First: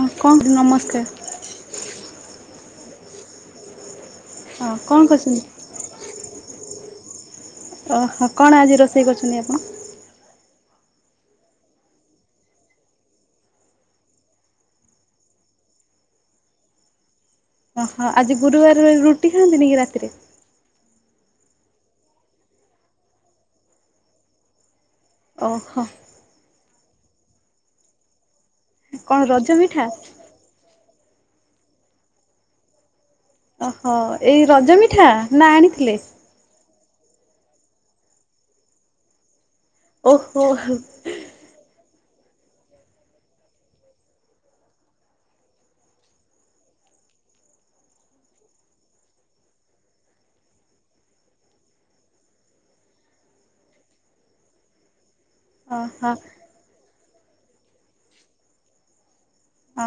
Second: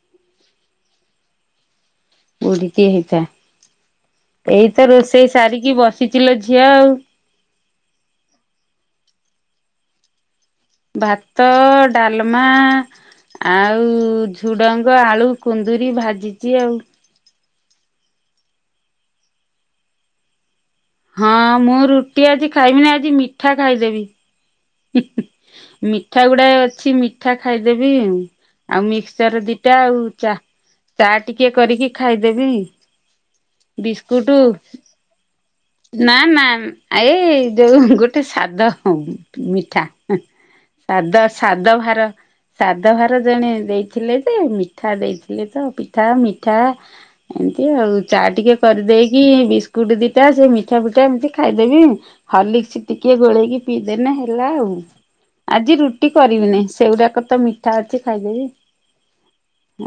ହଁ କଁ ନମସ୍କାର। ବୁଡ଼ିଟିଏ ହେଇଥା ଏଇ ହଁ ତ କଣ ରୋଷେଇ କରୁଛନ୍ତି? ସାରିକି ବସ ଚିଲୋ ଝିଆ ଆଉ। ଓହୋ କଣ ଆଜି ରୋଷେଇ କରିଛନ୍ତି ଆପଣ? ଭାତ ଡ଼ାଲମା ଆଉ ଝୁଡ଼ଙ୍ଗ, ଆଳୁ, କୁନ୍ଦୁରିୀ, ଭାଜିଚି ଆଉ। ଓହୋ ଆଜି ଗୁରୁବାରରେ ରୁଟି ଖାଆନ୍ତିନି କି ରାତିରେ? ହଁ ମୁଁ ରୁଟି ଆଜି ଖାଇମିନି ଆଜି ମିଠା ଖାଇଦେବି। ହୁଁ ହୁଁ ଓହୋ ମିଠା ଗୁଡ଼ାଏ ଅଛି ମିଠା ଖାଇଦେବି ଆଉ। ଆଉ କଣ ମିକ୍ସଚର ରଜ ଦିଟା ମିଠା? ଆଉ ଚା ଚା ଟିକେ କରିକି ଖାଇଦେବି। ଓହୋ ବିସ୍କୁଟ ଏଇ ରଜ ମିଠା ନା ଆଣି ନା ନା ଏଇ ଯୋଉ ଗୋଟେ ସାଦ ମିଠା ଓହୋ ଓହୋ ସାଦ ସାଦ ଭାର ସାଦ ଭାର ଜଣେ ଦେଇଥିଲେ ଯେ ମିଠା ଦେଇଥିଲେ ତ ପିଠା ମିଠା ଏମିତି ଆଉ ଚା ଟିକେ କରିଦେଇକି ବିସ୍କୁଟ ଦିଟା ସେ ମିଠା ଫିଠା ଏମିତି ଖାଇଦେବି। ହର୍ଲିସ୍ ଟିକେ ଗୋଳେଇକି ପିଇଦେନେ ହେଲା ଆଉ। ଆଜି ରୁଟି ଓହୋ କରିବିନେଇ ସେଗୁଡ଼ାକ ତ ମିଠା ଅଛି ଖାଇଦେବି।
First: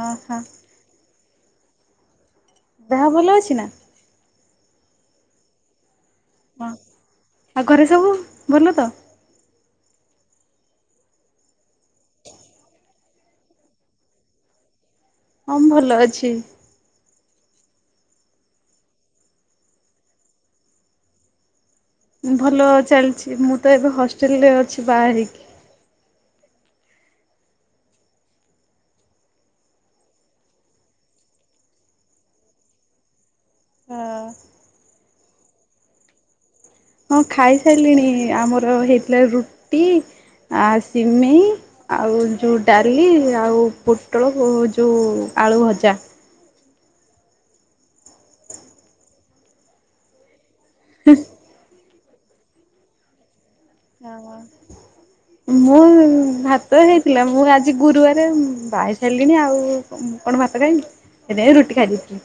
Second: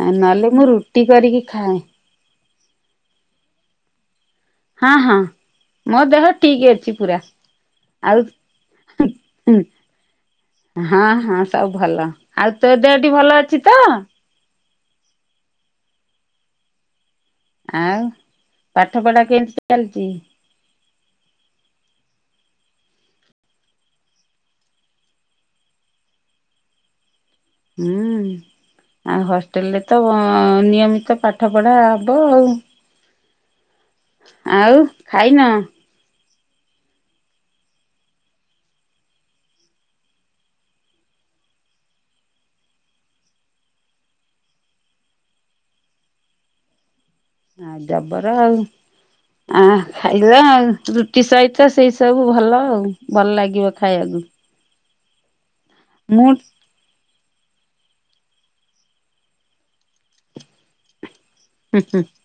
ଆଉ ନହେଲେ ମୁଁ ରୁଟି କରିକି ଖାଏ। ଦେହ ଭଲ ଅଛି ନା? ହଁ ହଁ ମୋ ଦେହ ଠିକ୍ ହଁ ଅଛି ପୁରା ଆଉ ଘରେ ସବୁ ଆଉ। ଭଲ ତ? ହୁଁ। ହଁ ହଁ ସବୁ ଭଲ ଆଉ ତୋ ଦେହଟି ଭଲ ଅଛି ତ? ହଁ ମୁଁ ଭଲ ଅଛି। ଆଉ ପାଠ ପଢା କେମିତି ଚାଲିଚି? ଭଲ ଚାଲିଚି ମୁଁ ତ ଏବେ ହଷ୍ଟେଲରେ ଅଛି ବାହା ହେଇକି। ହୁଁ ଆଉ ହଷ୍ଟେଲରେ ତ ନିୟମିତ ପାଠ ପଢ଼ା ହବ ଆଉ। ହଁ ଆଉ ଖାଇନ? ହଁ ଖାଇସାରିଲିଣି। ଆମର ହେଇଥିଲା ରୁଟି, ଆ ସିମେଇ ଆଉ ଯୋଉ ଡାଲି, ଆଉ ପୋଟୋଳୋ ଭୋ ଯୋଉ ଆଳୁ ଭଜା। ଆ ଜବର ଆଉ ଆଁ ଖାଇଲ ଆଉ ରୁଟି ସହି ଚ ସେଇ ସବୁ ଭଲ ଆଉ, ଭଲ୍ ଲାଗିବ ଖାଇଆକୁ। ମୁଁ ଭାତ୍ ତ ହେଇଥିଲା, ମୁଁ ଆଜି ଗୁରୁବାରେ ବାହେଇ ସାରିଲିଣି ଆଉ କ କଣ ଭାତ ଖାଇବି। ସେଥିପାଇଁ ରୁଟି ହୁଁ ଖାଇ ହୁଁ ଦୋଉଥିଲି।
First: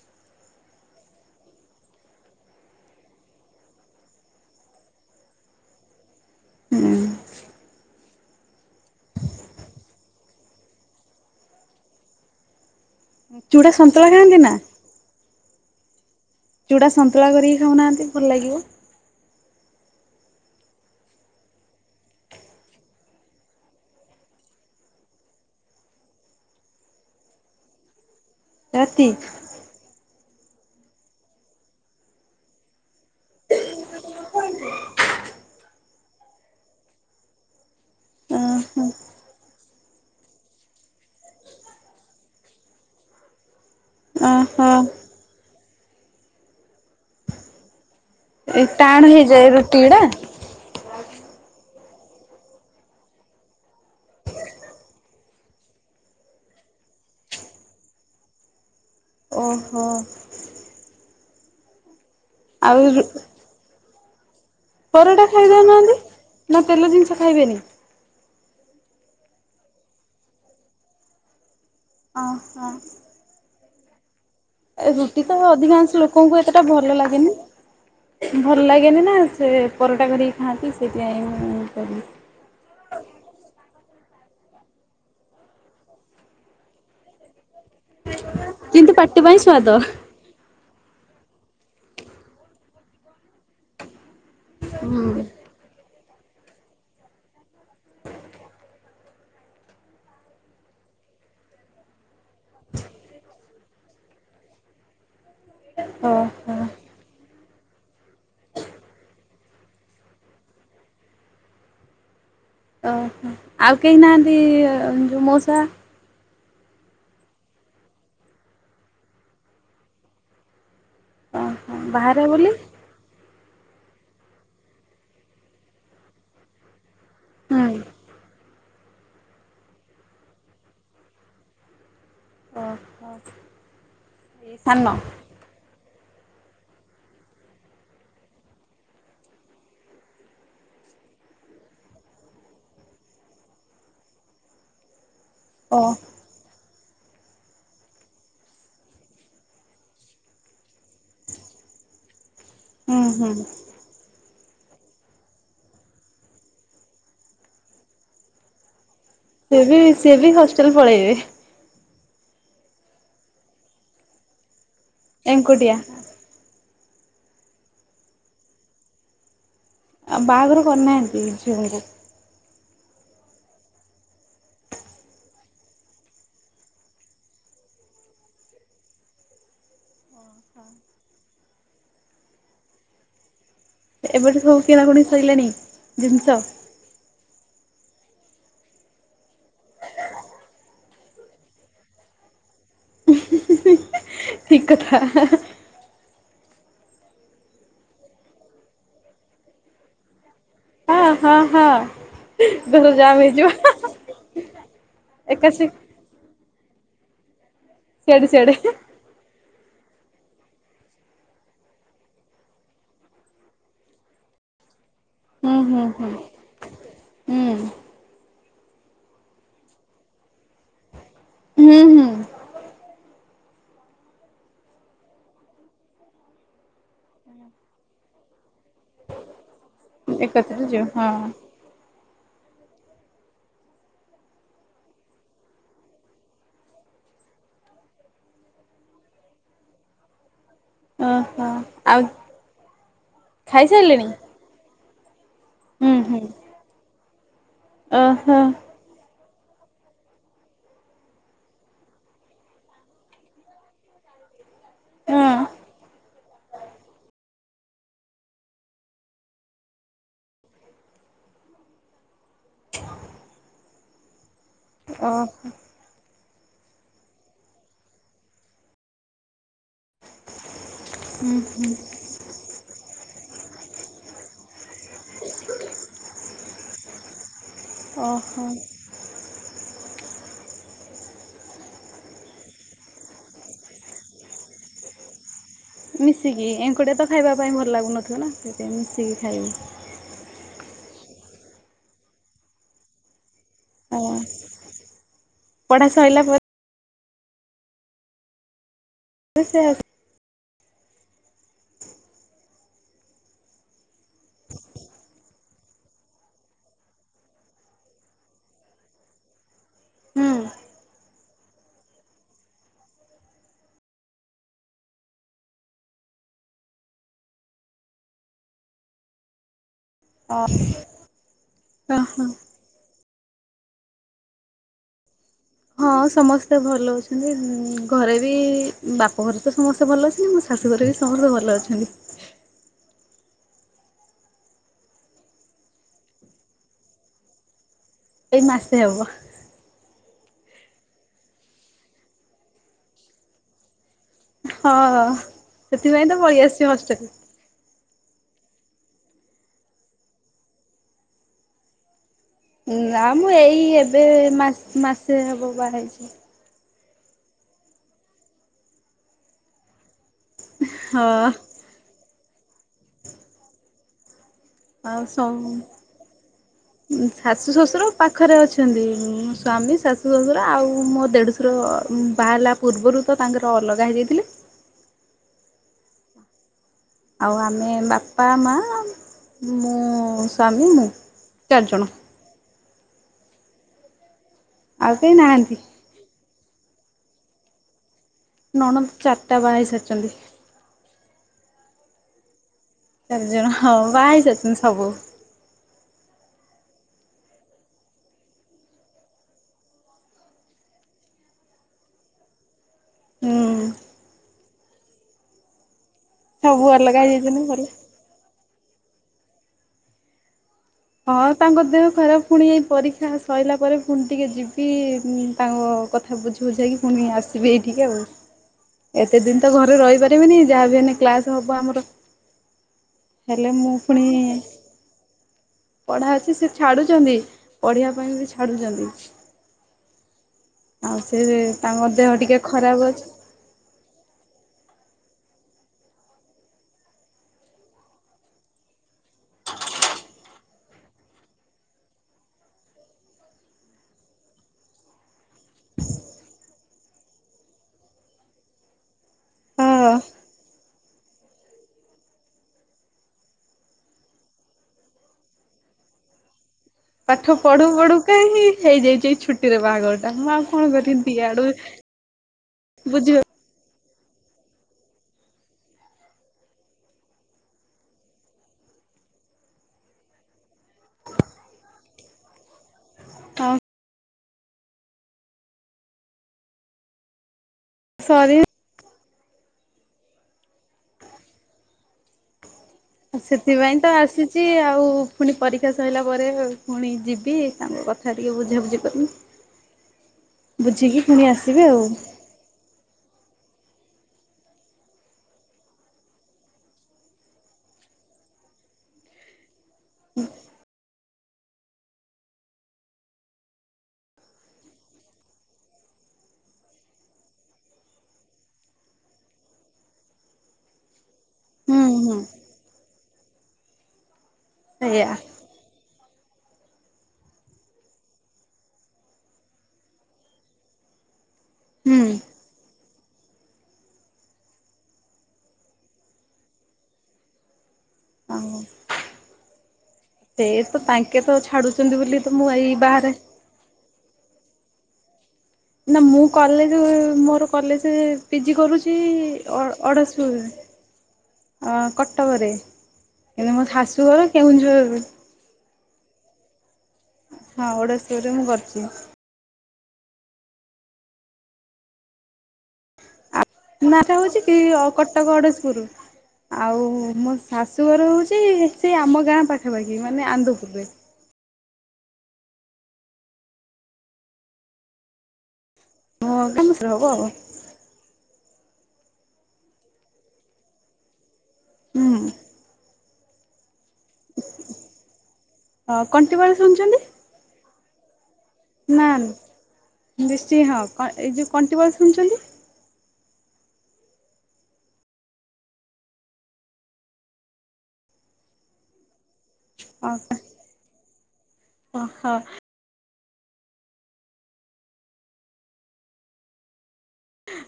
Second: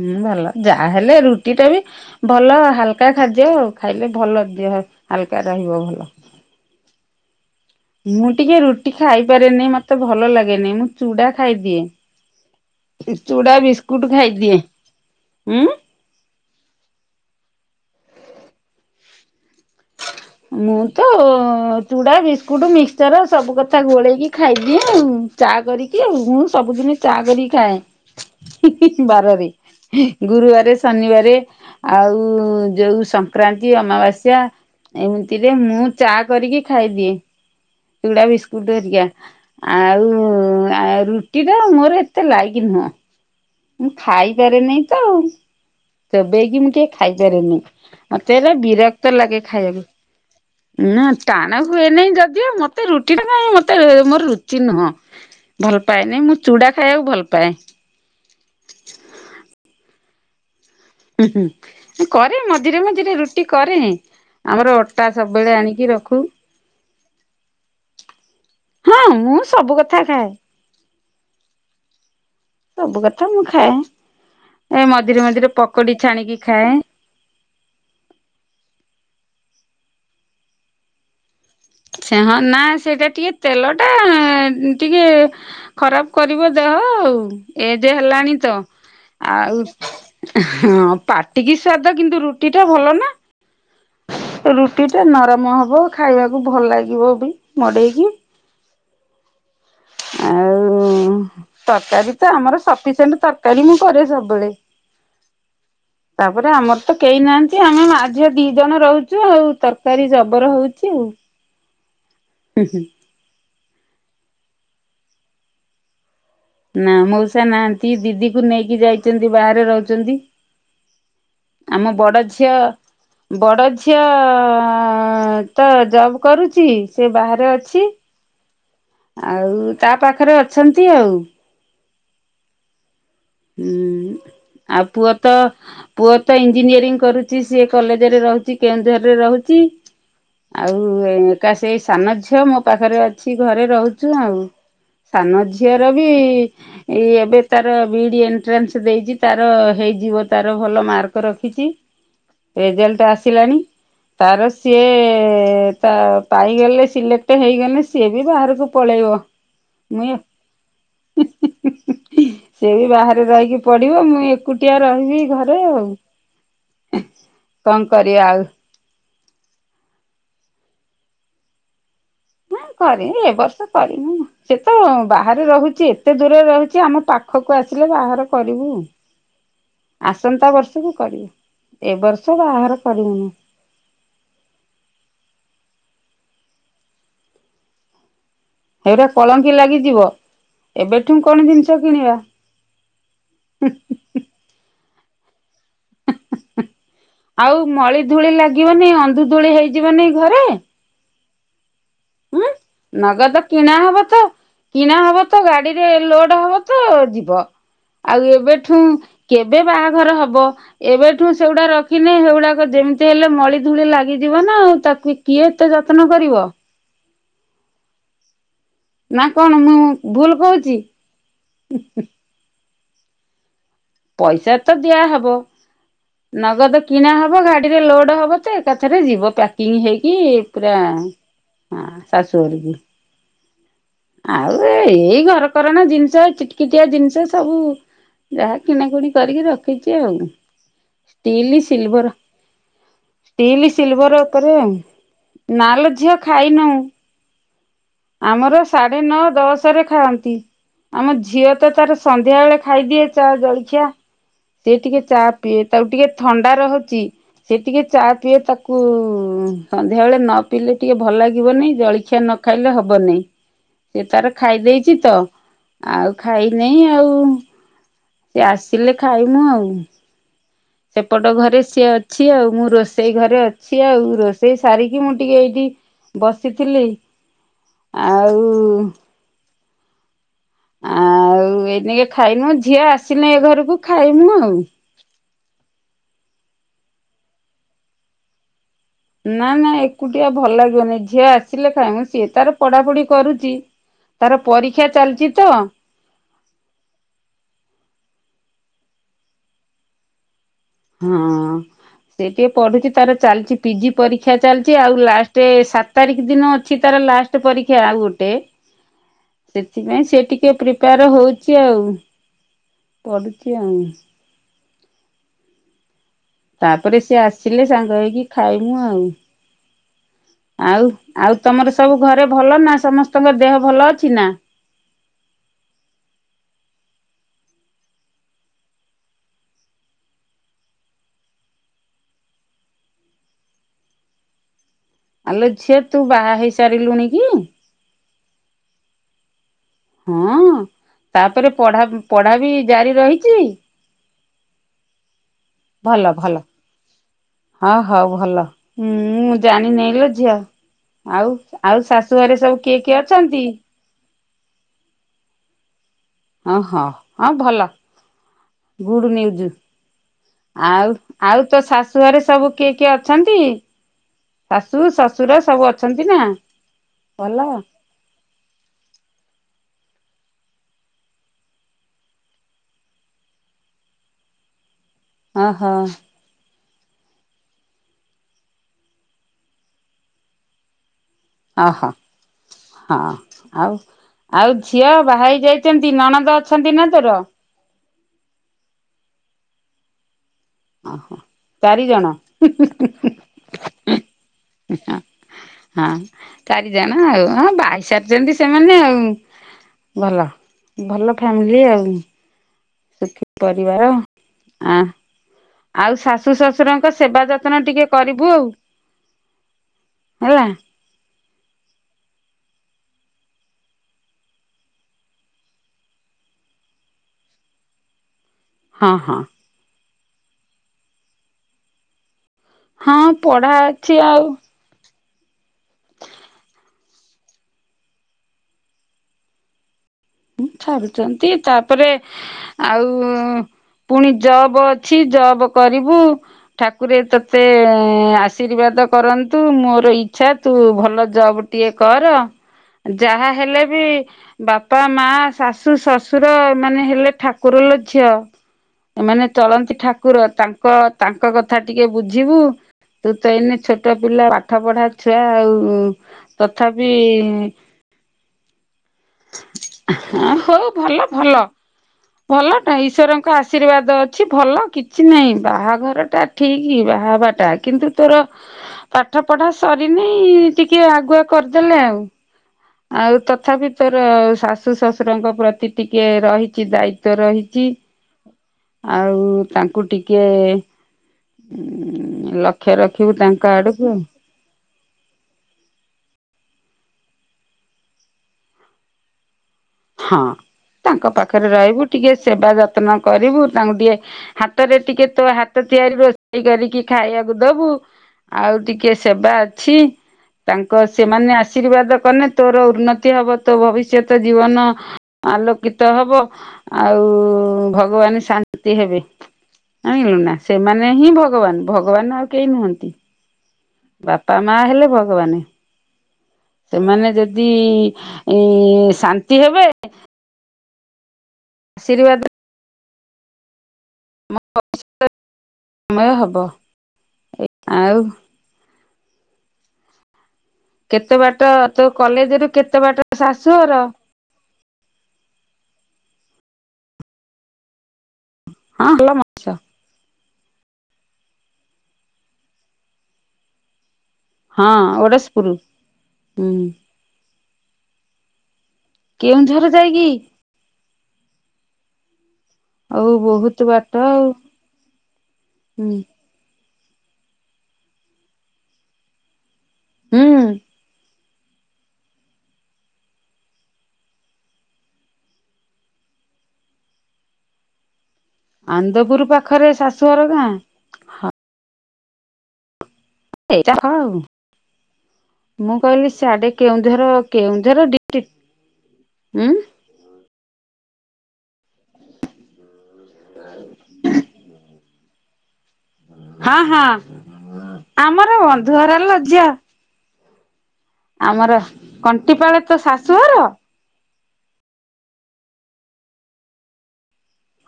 ହୁଁ ଭଲ, ଯାହେଲେ ରୁଟି ଟା ବି ଭଲ ହାଲକା ଖାଦ୍ୟ ଖାଇଲେ ଭଲ ଦେହ ହାଲକା ରହିବ ଭଲ। ହୁଁ। ମୁଁ ଟିକେ ରୁଟି ଖାଇପାରେନେଇ ମତେ ଭଲ ଲାଗେନି, ମୁଁ ଚୁଡା ଖାଇଦିଏ। ତୁ ଚୁଡ଼ା, ସନ୍ତୁଳା ବିସ୍କୁଟ ଖାଆନ୍ତି ନା ଖାଇଦିଏ ଉଁ। ଚୁଡ଼ା ସନ୍ତୁଳା କରିକି ଖାଉନାହାନ୍ତି ଭଲ୍ ଲାଗିବ। ମୁଁ ତ ଚୂଡ଼ା, ବିସ୍କୁଟ, ମିକ୍ସଚର ସବୁ କଥା ଗୋଳେଇକି ଖାଇଦିଏ ଆଉ। ଚା କରିକି ଆଉ, ମୁଁ ସବୁଦିନି ଚା କରିକି ଖାଏ। ହୁଁ, ରାତି ହୁଁ, ବାରରେ। [unintelligible] ଗୁରୁବାରେ, ଶନିବାରେ ଆଉ ଯୋଉ ସଂକ୍ରାନ୍ତି, ଅମାବାସ୍ୟା ଏମିତିରେ ମୁଁ ଚା କରିକି ଖାଇଦିଏ। ଚୁଡା, ବିସ୍କୁଟ୍ ଓହୋ ହରିକା। ଆଉ ଆ ରୁଟି ଟା ମୋରୋ ଏତେ ଲାଇକି ନୁହଁ। ମୁଁ ଓହୋ ଖାଇପାରେନେଇ ତ, ଚୋବେଇକି ମୁଁ ଟିକେ ଖାଇଚାରେନି। ମତେ ଏରା ଏ ଟାଣ ବିରକ୍ତ ଲାଗେ ହେଇଯାଏ ରୁଟି ଖାଇବାକୁ। ଗୁଡା ନା ଟାଣ ହୁଏ ନାହିଁ ଯଦିଓ ମତେ ରୁଟି ଟା କାଇଁ ମତେ, ମୋରୋ ରୁଚି ନୁହଁ। ଭଲ୍ ପାଏନି, ମୁଁ ଚୁଡା ଖାଇଆକୁ ଭଲି ପାଏ। ଓହୋ! ହୁଁ ହୁଁ କରେ ମଝିରେ ଆଉ ମୁଝିରେ ରୁଟି କରେ। ଆମର ଅଟା ପରଟା ସବବେଳେ ଆଣିକି ଖାଇଦଉନାହାନ୍ତି ରଖୁ। ନା ତେଲ ଜିନିଷ ଖାଇବେନି? ହଁ, ମୁଁ ସବୁ କଥା ଖାଏ। ଓହୋ। ସବୁ କଥା ମୁଁ ଖାଏ। ଏ ମଝିରେ ରୁଟି ତ ମଝିରେ ପକୋଡି ଅଧିକାଂଶ ଛାଣିକି ଲୋକୋଙ୍କୁ ଏତେଟା ଖାଏ। ଭଲ ଲାଗେନି। ଭଲ୍ ଲାଗେନି ନା ସେ ପରଟା କରିକି ଖାଆନ୍ତି ସେଇଥିପାଇଁ ମୁଁ କରିବି। ଚ୍ଛା ହ ନା ସେଇଟା ଟିଏ ତେଲ ଟା ଟିକେ ଖରାପ୍ କରିବ ଦେହ ଆଉ। ଏଦେ ହେଲାଣି ତ କିନ୍ତୁ ପାଟି ପାଇଁ ଆଉ ସ୍ଵାଦ। ହଁ ପାଟିକି ସ୍ଵାଦ କିନ୍ତୁ ରୁଟି ଟା ଭଲ ନା। ରୁଟି ଟା ହୁଁ ନରମ ହବ, ଖାଇବାକୁ ଭଲ ଲାଗିବ ବି ମଡ଼େଇକି। ଆଉ ଉ ତରକାରୀ ତ ଆମର ସଫିସେଣ୍ଟ୍ ତରକାରୀ ମୁଁ କରେ ସବବେଳେ। ଓହୋ ତାପରେ ଆମର୍ ଓହୋ। ତ କେହି ନାହାନ୍ତି ଆମେ ମା, ଝିଅ, ଦି ଜଣ ରହୁଚୁ ଆଉ, ତରକାରୀ ଜବର ହେଉଚି ଆଉ। ହୁଁ। ହୁଁ ଓହୋ, ଆଉ କେହି ନାହାନ୍ତି, ଯୋଉ ମୋଉସା? ନା ମଉସା ନାହାନ୍ତି, ଦିଦିକୁ ନେଇକି ଯାଇଚନ୍ତି ବାହାରେ ରୋହୁଚନ୍ତି। ଓହୋ ଆମ ବଡ ବାହାରେ ଝିଅ ବୋଲି? ବଡ଼ ଝିଅ ତ ଜବ୍ କରୁଚି, ସେ ବାହାରେ ଓହୋ ଅଛି ଆଉ ତା ପାଖରେ ଅଛନ୍ତି ଆଉ। ଓହୋ। ଉଁ, ଆଉ ପୁଅ ତ, ପୁଅ ତ ଇଞ୍ଜିନିୟରିଂ କରୁଛି, ସିଏ କଲେଜରେ ରହୁଛି, କେଉଁଝରରେ ରହୁଛି। ଆଉ ଏକା ସେଇ ସାନ ଝିଅ ମୋ ପାଖରେ ଅଛି, ଘରେ ରହୁଚୁ ଆଉ। ସାନ ଓ ଝିଅର ବି, ଏଇ ଏବେ ତାର ବିଇଡି ଏଣ୍ଟ୍ରାନ୍ସ ଦେଇଛି ତାର ହେଇଯିବ ତାର ଭଲ ମାର୍କ ରଖିଛି ହୁଁ ରେଜଲ୍ଟ ହୁଁ। ଆସିଲାଣି ତାର ସିଏ ତା ପାଇଗଲେ ସିଲେକ୍ଟ ହେଇଗଲେ ସିଏ ବି ବାହାରକୁ ପଳେଇବ। ସେ ବି ସେ ମୁଁ ବି ହଷ୍ଟେଲ ପଳେଇବେ? ସିଏ ବି ବାହାରେ ରହିକି ପଡିବ ମୁଁ ଏକୁଟିଆ ରହିବି ଘରେ ଏଙ୍କୁଟିଆ। ଆଉ। କଣ କରିବା ଆଉ। ଆଉ ବାହାଘରୁ କରିନାହାନ୍ତି ଝିଅଙ୍କୁ? ହଁ କରିବି ଏ ବର୍ଷ କରିବିନି ଆଉ। ସେ ତ ବାହାରେ ରହୁଛି ଏତେ ଦୂରରେ ରହୁଛି ଆମ ପାଖକୁ ଆସିଲେ ବାହାଘର କରିବୁ। ଆସନ୍ତା ବର୍ଷକୁ କରିବୁ ଏ ବର୍ଷ ବାହାଘର କରିବୁନି। ଏବେ ତ ସବୁ କିଣାକଣି ସିରିଲାଣି ଜିନିଷ? ଏଇଟା କଳଙ୍କି ଲାଗିଯିବ ଏବେଠୁ କଣ ଜିନିଷ କିଣିବା। [unintelligible] ଠିକ୍ କଥା। ଆଉ ମଳି ଧୂଳି ଲାଗିବନି ଅନ୍ଧୁ ଧୂଳି ହେଇଯିବନି ଘରେ? ହଁ ହଁ ହଁ। ହୁଁ ଘର ଜାମ୍ ନଗଦ ହେଇଯିବ କିଣା ହବ ତ କିଣା ହବ ତ ଏକାଛି ଗାଡିରେ ଲୋଡ ହବ ତ ଯିବ, ଆଉ ସିଆଡେ ସିଆଡେ ଏବେଠୁ କେବେ ବାହାଘର ହବ। ଏବେଠୁ ସେଗୁଡା ରଖିନି ସେଗୁଡାକ ଯେମିତି ହେଲେ ମଳି ଧୂଳି ଲାଗିଯିବ ନା ଆଉ ତାକୁ କିଏ ହୁଁ ଏତେ ହୁଁ ଯତ୍ନ ହୁଁ କରିବ। ହୁଁ। ନା କଣ ମୁଁ ଭୁଲ କହୁଛି? ହୁଁ ହୁଁ। ପଇସା ତ ଦିଆହବ ନଗଦ କିଣା ହବ ଗାଡିରେ ଲୋଡ ହବ ତ ଏକାଥରେ ଯିବ ପ୍ୟାକିଂ ହେଇକି ଏକଥରେ ପୁରା। ଯିବ ହଁ ଶାଶୁ ଘରୁ କି ଆଉ ଏ ଏଇ ଘରକରଣା ଜିନିଷ ଚିଟକିଟିଆ ଜିନିଷ ସବୁ ଯାହା କିଣାକୁଣି କରିକି ରଖିଛି ଆଉ ଓହୋ ଷ୍ଟିଲ, ଆଉ ସିଲଭର। ଷ୍ଟିଲ ଖାଇସାରିଲେଣି ସିଲଭର ଉପରେ ଆ। ନାଲୋ ହୁଁ ଝିଅ ହୁଁ ଖାଇନଉ। ଓହୋ ଆମର ସାଢେ ନଅ ଦଶ ରେ ଖାଆନ୍ତି। ଆମ ଝିଅ ତ ତାର ସନ୍ଧ୍ୟା ବେଳେ ଖାଇଦିଏ ଚା ଜଳଖିଆ। ସେି ଟିକେ ଚା ହଁ ପିଏ ତାକୁ ଟିକେ ଥଣ୍ଡା ରହୁଛି। ସେ ଟିକେ ଚା ପିଏ ତାକୁ ସନ୍ଧ୍ୟାବେଳେ ନ ପିଇଲେ ଟିକେ ଭଲ ଲାଗିବନି ଜଳଖିଆ ନ ଖାଇଲେ ହବନାଇଁ। ସେ ତାର ଖାଇ ଦେଇେଛି ତ ଓହୋ ଆଉ ଖାଇନାଇ ଆଉ। ସିଏ ଆସିଲେ ଖାଇମୁ ଆଉ ସେପଟ ହୁଁ ଘରେ ହୁଁ ସିଏ ଅଛି ଆଉ। ମୁଁ ରୋଷେଇ ଘରେ ଅଛି ଆଉ ରୋଷେଇ ସାରିକି ମୁଁ ଟିକେ ଏଇଠି ବସିଥିଲି ଓହୋ ଆଉ ଆଉ ଏଇନେକେ ଖାଇନୁ ଝିଅ ଆସିନେ ଏ ଘରକୁ ଖାଇମୁ ଆଉ। ମିଶିକି ଏଙ୍କୁଟିଆ ତ ଖାଇବା ପାଇଁ ଭଲ ଲାଗୁନଥିବ ନାଁ। ଯେମିତି କି। ନାଁ ନା ଏକୁଟିଆ ଭଲ ଲାଗିବନି ଝିଅ ଆସିଲେ ଖାଇମୁ। ସିଏ ତାର ପଢ଼ାପଢ଼ି କରୁଚି। ଆଜ୍ଞା ତାର ପରୀକ୍ଷା ଚାଲିଚି ତ ହଁ। ପଢ଼ା ସଇଲା ପରେ [unintelligible] ହଁ ସେ ଟିକେ ପଢୁଚି ତାର ଚାଲିଚି ପିଜି ପରୀକ୍ଷା ଚାଲିଚି। ଆଉ ଲାଷ୍ଟ୍ ସା ସାତ ତାରିଖ ଦିନ ଅଛି ତାର ଲାଷ୍ଟ ପରୀକ୍ଷା ଆଉ ଗୋଟେ। ସେଥିପାଇଁ ସେ ହୁଁ ଟିକେ ପ୍ରିପାୟର ହଉଚି ଆଉ। ପଢୁଚି ଆଉ। ତାପରେ ସିଏ ଆସିଲେ ସାଙ୍ଗ ହେଇକି ଖାଇମୁ ଆଉ। ଆଉ ଆଉ ତମର ସବୁ ଘରେ ଓହୋ ଭଲ ନା। ସମସ୍ତଙ୍କ ଦେହ ଭଲ ଅଛି ନାଁ। ହଁ ସମସ୍ତେ ଭଲ ଅଛନ୍ତି ଉଁ ଘରେ ବି ବାପଘରେ ତ ସମସ୍ତେ ଭଲ ଅଛନ୍ତି। ମୋ ଶା ଶାଶୁ ଘରେ ବି ସମସ୍ତେ ଭଲ ଅଛନ୍ତି। ଆଲୋ ଝିଅ ତୁ ବାହା ହେଇ ସାରିଲୁଣି କି? ଏଇ ମାସେ ହବ। ହଁ ତାପରେ ପଢ଼ା ପଢ଼ା ବି ଜାରି ରହିଚି। ହଁ ସେଥିପାଇଁ ଭଲ ତ ଭଲ ପଳେଇ ଆସିଚି ହଷ୍ଟେଲ। ହଁ ହଉ ଭଲ ମୁଁ ଜାଣିି ନେଇ ଲୋ ଝିଅ। ଆଉ ଆଉ ଶାଶୁଘରେ ନାଁ ମୁଁ ଏଇ ଏବେ ମା ମାସେ ହବ ବାହା ହେଇଚି। ଓହୋ ହଁ ଭଲ ଗୁଡ଼ ନ୍ୟୁଜ୍। ଆଉ ହଁ ଆଉ ତୋ ଶାଶୁ ଘରେ ସବୁ କିଏ କିଏ ଅଛନ୍ତି? ଶାଶୁ ଶଶୁର ସବୁ ଅଛନ୍ତି ନା ଭଲ। ଶାଶୁ ଶ୍ୱଶୁର ପାଖରେ ଅଛନ୍ତି ମୋ ସ୍ୱାମୀ ଶାଶୁ ଶଶୁର ଆଉ ମୋ ଦେଢ଼ଶୁର ବାହାହେଲା ପୂର୍ବରୁ ତ ତାଙ୍କର ଅଲଗା ହେଇ ଯାଇଥିଲେ। ଓହୋ ଆଉ ଆମେ ବାପା ମା ମୁଁ ସ୍ୱାମୀ ମୁଁ। ଚାରିଜଣ। ଓହୋ ହଁ ଆଉ ଆଉ ଝିଅ କେହି ବାହା ହେଇ ନାହାନ୍ତି। ଯାଇଚ ନ୍ତି ନଣନ୍ଦ ଅଛନ୍ତି ନା ତୋର। ନଣନ୍ଦ ଚାରିଟା ବାହା ହେଇ ସାରିଚନ୍ତି। ଓହୋ ଚାରି ଜଣ। ପିକ ପିକିକ [inaudible] ଚାରି ଜଣ ହଁ ବାହା ହେଇ ସାରିଚନ୍ତି ସବୁ। ହାଁ ଆଁ ଚାରିଜଣ ଆଉ ହଁ ବାହା ହେଇସାରିଚନ୍ତି ସେମାନେ ଆଉ। ଭଲ ଭଲ ଫ୍ୟାମିଲି ଆଉ। ସୁଖି ହୁଁ ପରିବାର ଆଁ ଆଉ ଶାଶୁ ସବୁ ଶଶୁରଙ୍କ ଅଲଗା ସେବା ହେଇଯାଇଛନ୍ତି ଭଲ। ଯତ୍ନ ଟିକେ କରିବୁ ଆଉ ହେଲା। ହଁ ତାଙ୍କ ଦେହ ଖରାପ ପୁଣି ଏଇ ପରୀକ୍ଷା ସରିଲା ପରେ ପୁଣି ଟିକେ ଯିବି ତାଙ୍କ କଥ୍ କଥା ବୁଝି ବୁଝାକି ପୁଣି ଆସିବି ଏଇଠିକି ଆଉ। ହଁ [inaudible] ହଁ। ଏତେ ଦିନ୍ ତ ଘରେ ରହିପାରିବିନି। ଯାହା ବି ହେନେ କ୍ଲାସ ହବ ଆମର। ହଁ ହେଲେ ପଢା ମୁଁ ଅଛି ପୁଣି ଆଉ ପଢ଼ା ଅଛି। ସେ ଛାଡ଼ୁଚନ୍ତି ପଢ଼ିବା ପାଇଁ ବି ଛାଡ଼ୁଚନ୍ତି। ଉଁ ଛାଡୁଚନ୍ତି ତାଙ୍କ ତାପରେ ଦେହ ଟିକେ ଖରାପ ଅଛି ଆଉ ପୁଣି ଜବ ଅଛି ଜବ କରିବୁ। ଠାକୁରେ ତୋତେ ଅଁ, ଆଶୀର୍ବାଦ କରନ୍ତୁ ମୋର ଇଚ୍ଛା ତୁ ଭଲ ଜବ୍ ଟିଏ କର, ଯାହା ହେଲେ ବି ବା ପା ମା ଶାଶୁ ଶଶୁର ଏ ମାନେ ହେଲେ ଠାକୁର ଲୋ ଝିଅ। ଏମାନେ ଚଳନ୍ତି ହଁ। ଠାକୁର, ତାଙ୍କ ତାଙ୍କ କଥା ଟିକେ ବୁଝିବୁ। ତୁ ତ ଏଇନେ ଛୋଟ ପିଲା ପାଠ ପଢା ଛୁଆ ଆଉ ଉଁ,। ତଥାପି ପାଠ ପଢୁ ପଢୁ କା ହିଁ ହେଇଯାଇଚି ଏଇ ଛୁ ହଁ ହଉ ଭଲ ଭଲ ଭଲ ତ ବୁଝିବ ଈଶ୍ୱରଙ୍କ ଆଶୀର୍ବାଦ ଅ ଛି ଭଲ କିଛି ନାହିଁ, ବାହାଘର ଟା ଠିକି ବାହା ହବା ଟା କିନ୍ତୁ ତୋର ପାଠ ପଢା ସରିନି ଟିକେ ଆଗୁଆ କରିଦେଲେ ଆଉ। ଆଉ ତଥାପି ତୋ ର ଶାଶୁ ଶଶୁରଙ୍କ ପ୍ରତି ଟିକେ ରହିଚି ଦାୟିତ୍ଵ ରହିଛି। ସରି ଆଉ ତାଙ୍କୁ ଟିକିଏ ଉଁ, ଲକ୍ଷ୍ୟ ର ଖିବୁ ତାଙ୍କ ଆଡ଼କୁ। ଚି ଆଉ ପୁଣି ପରୀକ୍ଷା ସଇଲା ପରେ ପୁଣି ଯିବି ତାଙ୍କ କଥା ଟିକେ ବୁଝାବୁଝି କରିମି। ହଁ ତାଙ୍କ ପୁଣି ପାଖରେ ଆସିବି ଆଉ ରହିବୁ ଟିକେ ସେବା ଯତ୍ନ କରିବୁ, ତାଙ୍କୁ ଟିକେ ହାତରେ ଟିକେ ତୋ ହାତ ତିଆରି ରୋଷେଇ କରିକି ଖାଇବାକୁ ଦବୁ। ଆଉ ଟିକେ ସେବା ଅଛି। ତାଙ୍କ, ସେମାନେ ଆଶୀର୍ବାଦ କନେ ତୋର ଉନ୍ନତି ହବ, ତୋ ଭବିଷ୍ୟତ ଜୀବନ ଆଲୋକିତ ହବ, ଆଉ ଉ, ଭଗବାନ ଶାନ୍ତି ହେବେ। ଜାଣିଲୁନା? ସେମାନେ ହିଁ ଭଗବାନ ହୁଁ ହୁଁ ଭଗବାନ ଆଉ କେହି ନୁହନ୍ତି। ବାପା, ମା ହେଲେ ସେଇଆ ଭଗବାନେ। ସେମାନେ ଯଦି ଏ, ଶାନ୍ତି ହେବେ ହୁଁ ଆଶୀର୍ବାଦ [inaudible] ସମୟ ହବ ଏ ଆଉ ଆଉ ସେ ତ କେତେ ତାଙ୍କେ ତ ବାଟ, ତୋ ଛାଡୁଛନ୍ତି ବୋଲି କଲେଜ୍ ତ ରୁ ମୁଁ ଏଇ କେତେ ବାଟ ବାହାରେ ଶାଶୁଘର? ନା, ମୁଁ କଲେଜ, ମୋର କଲେଜ ପିଜି ହଁ କରୁଛି ଭଲ ମଣିଷ ଅ, ଅଡ଼ଶ ପୁରେ, ଅ, କଟକରେ, ଏବେ ମୋ ଶାଶୁଘର ହଁ କେଉଁଝର ଓଡ଼ଶପୁର, ହୁଁ। ହଁ ଓଡଶପୁର ରେ ମୁଁ କରିଚି। କେଉଁଝର ଯାଇକି? ଆଉ ବହୁ ନାଁ ଠା ହଉଛି କି ଓ-କଟକ ଓଡ଼ଶପୁରୁ। ହୁଁ ଆଉ, ମୋ ଶାଶୁଘର ହଉଛି ସେ ଆମ ଗାଁ ପାଖାପାଖି, ମାନେ ହୁଁ ଆନ୍ଦପୁରରେ। [inaudible] ହବ ଆଉ। ଆନ୍ଦପୁର ପାଖରେ ଶାଶୁଘର ଗାଁ? ହୁଁ। ଏଇଟା [unintelligible] ଆଉ, ମୁଁ କହିଲି କଣ୍ଟିବାଳ ସାଡେ ଶୁଣିଛନ୍ତି କେଉଁଝର କେଉଁଝର ଡିଟିକ ନା, ନି-ଡିଷ୍ଟିକି, ହଁ! କ-ଏ ଯୋଉ କଣ୍ଟିବଳ ଶୁଣଛନ୍ତି? [inaudible] ହଁ-ହଁ, ଆମର ବନ୍ଧୁ ଘର ଲୋ ଝିଅ। ଓ [unintelligible] ଆମର, କଣ୍ଟିପାଳ ତୋ ଶାଶୁଘର?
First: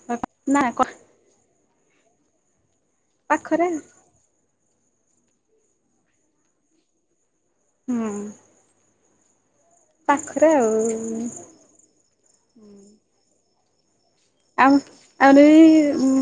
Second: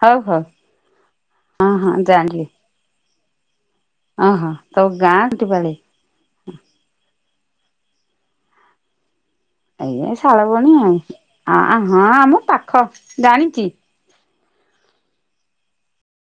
ହଉ, ହଉ, ନା ହଁ, ହଁ, ଜାଣିଲି। ପାଖରେ। ଓହୋ। ତୋ ଗାଁ କଣ୍ଟିପାଳେ? ହୁଁ। ଏ ପାଖରେ ଶାଳବଣି, ଆଉ। ଆଇଁ, ହଁ, ଆମ ପାଖ ଜାଣିଛି। ଆଉ, ଆଉରି ଉମ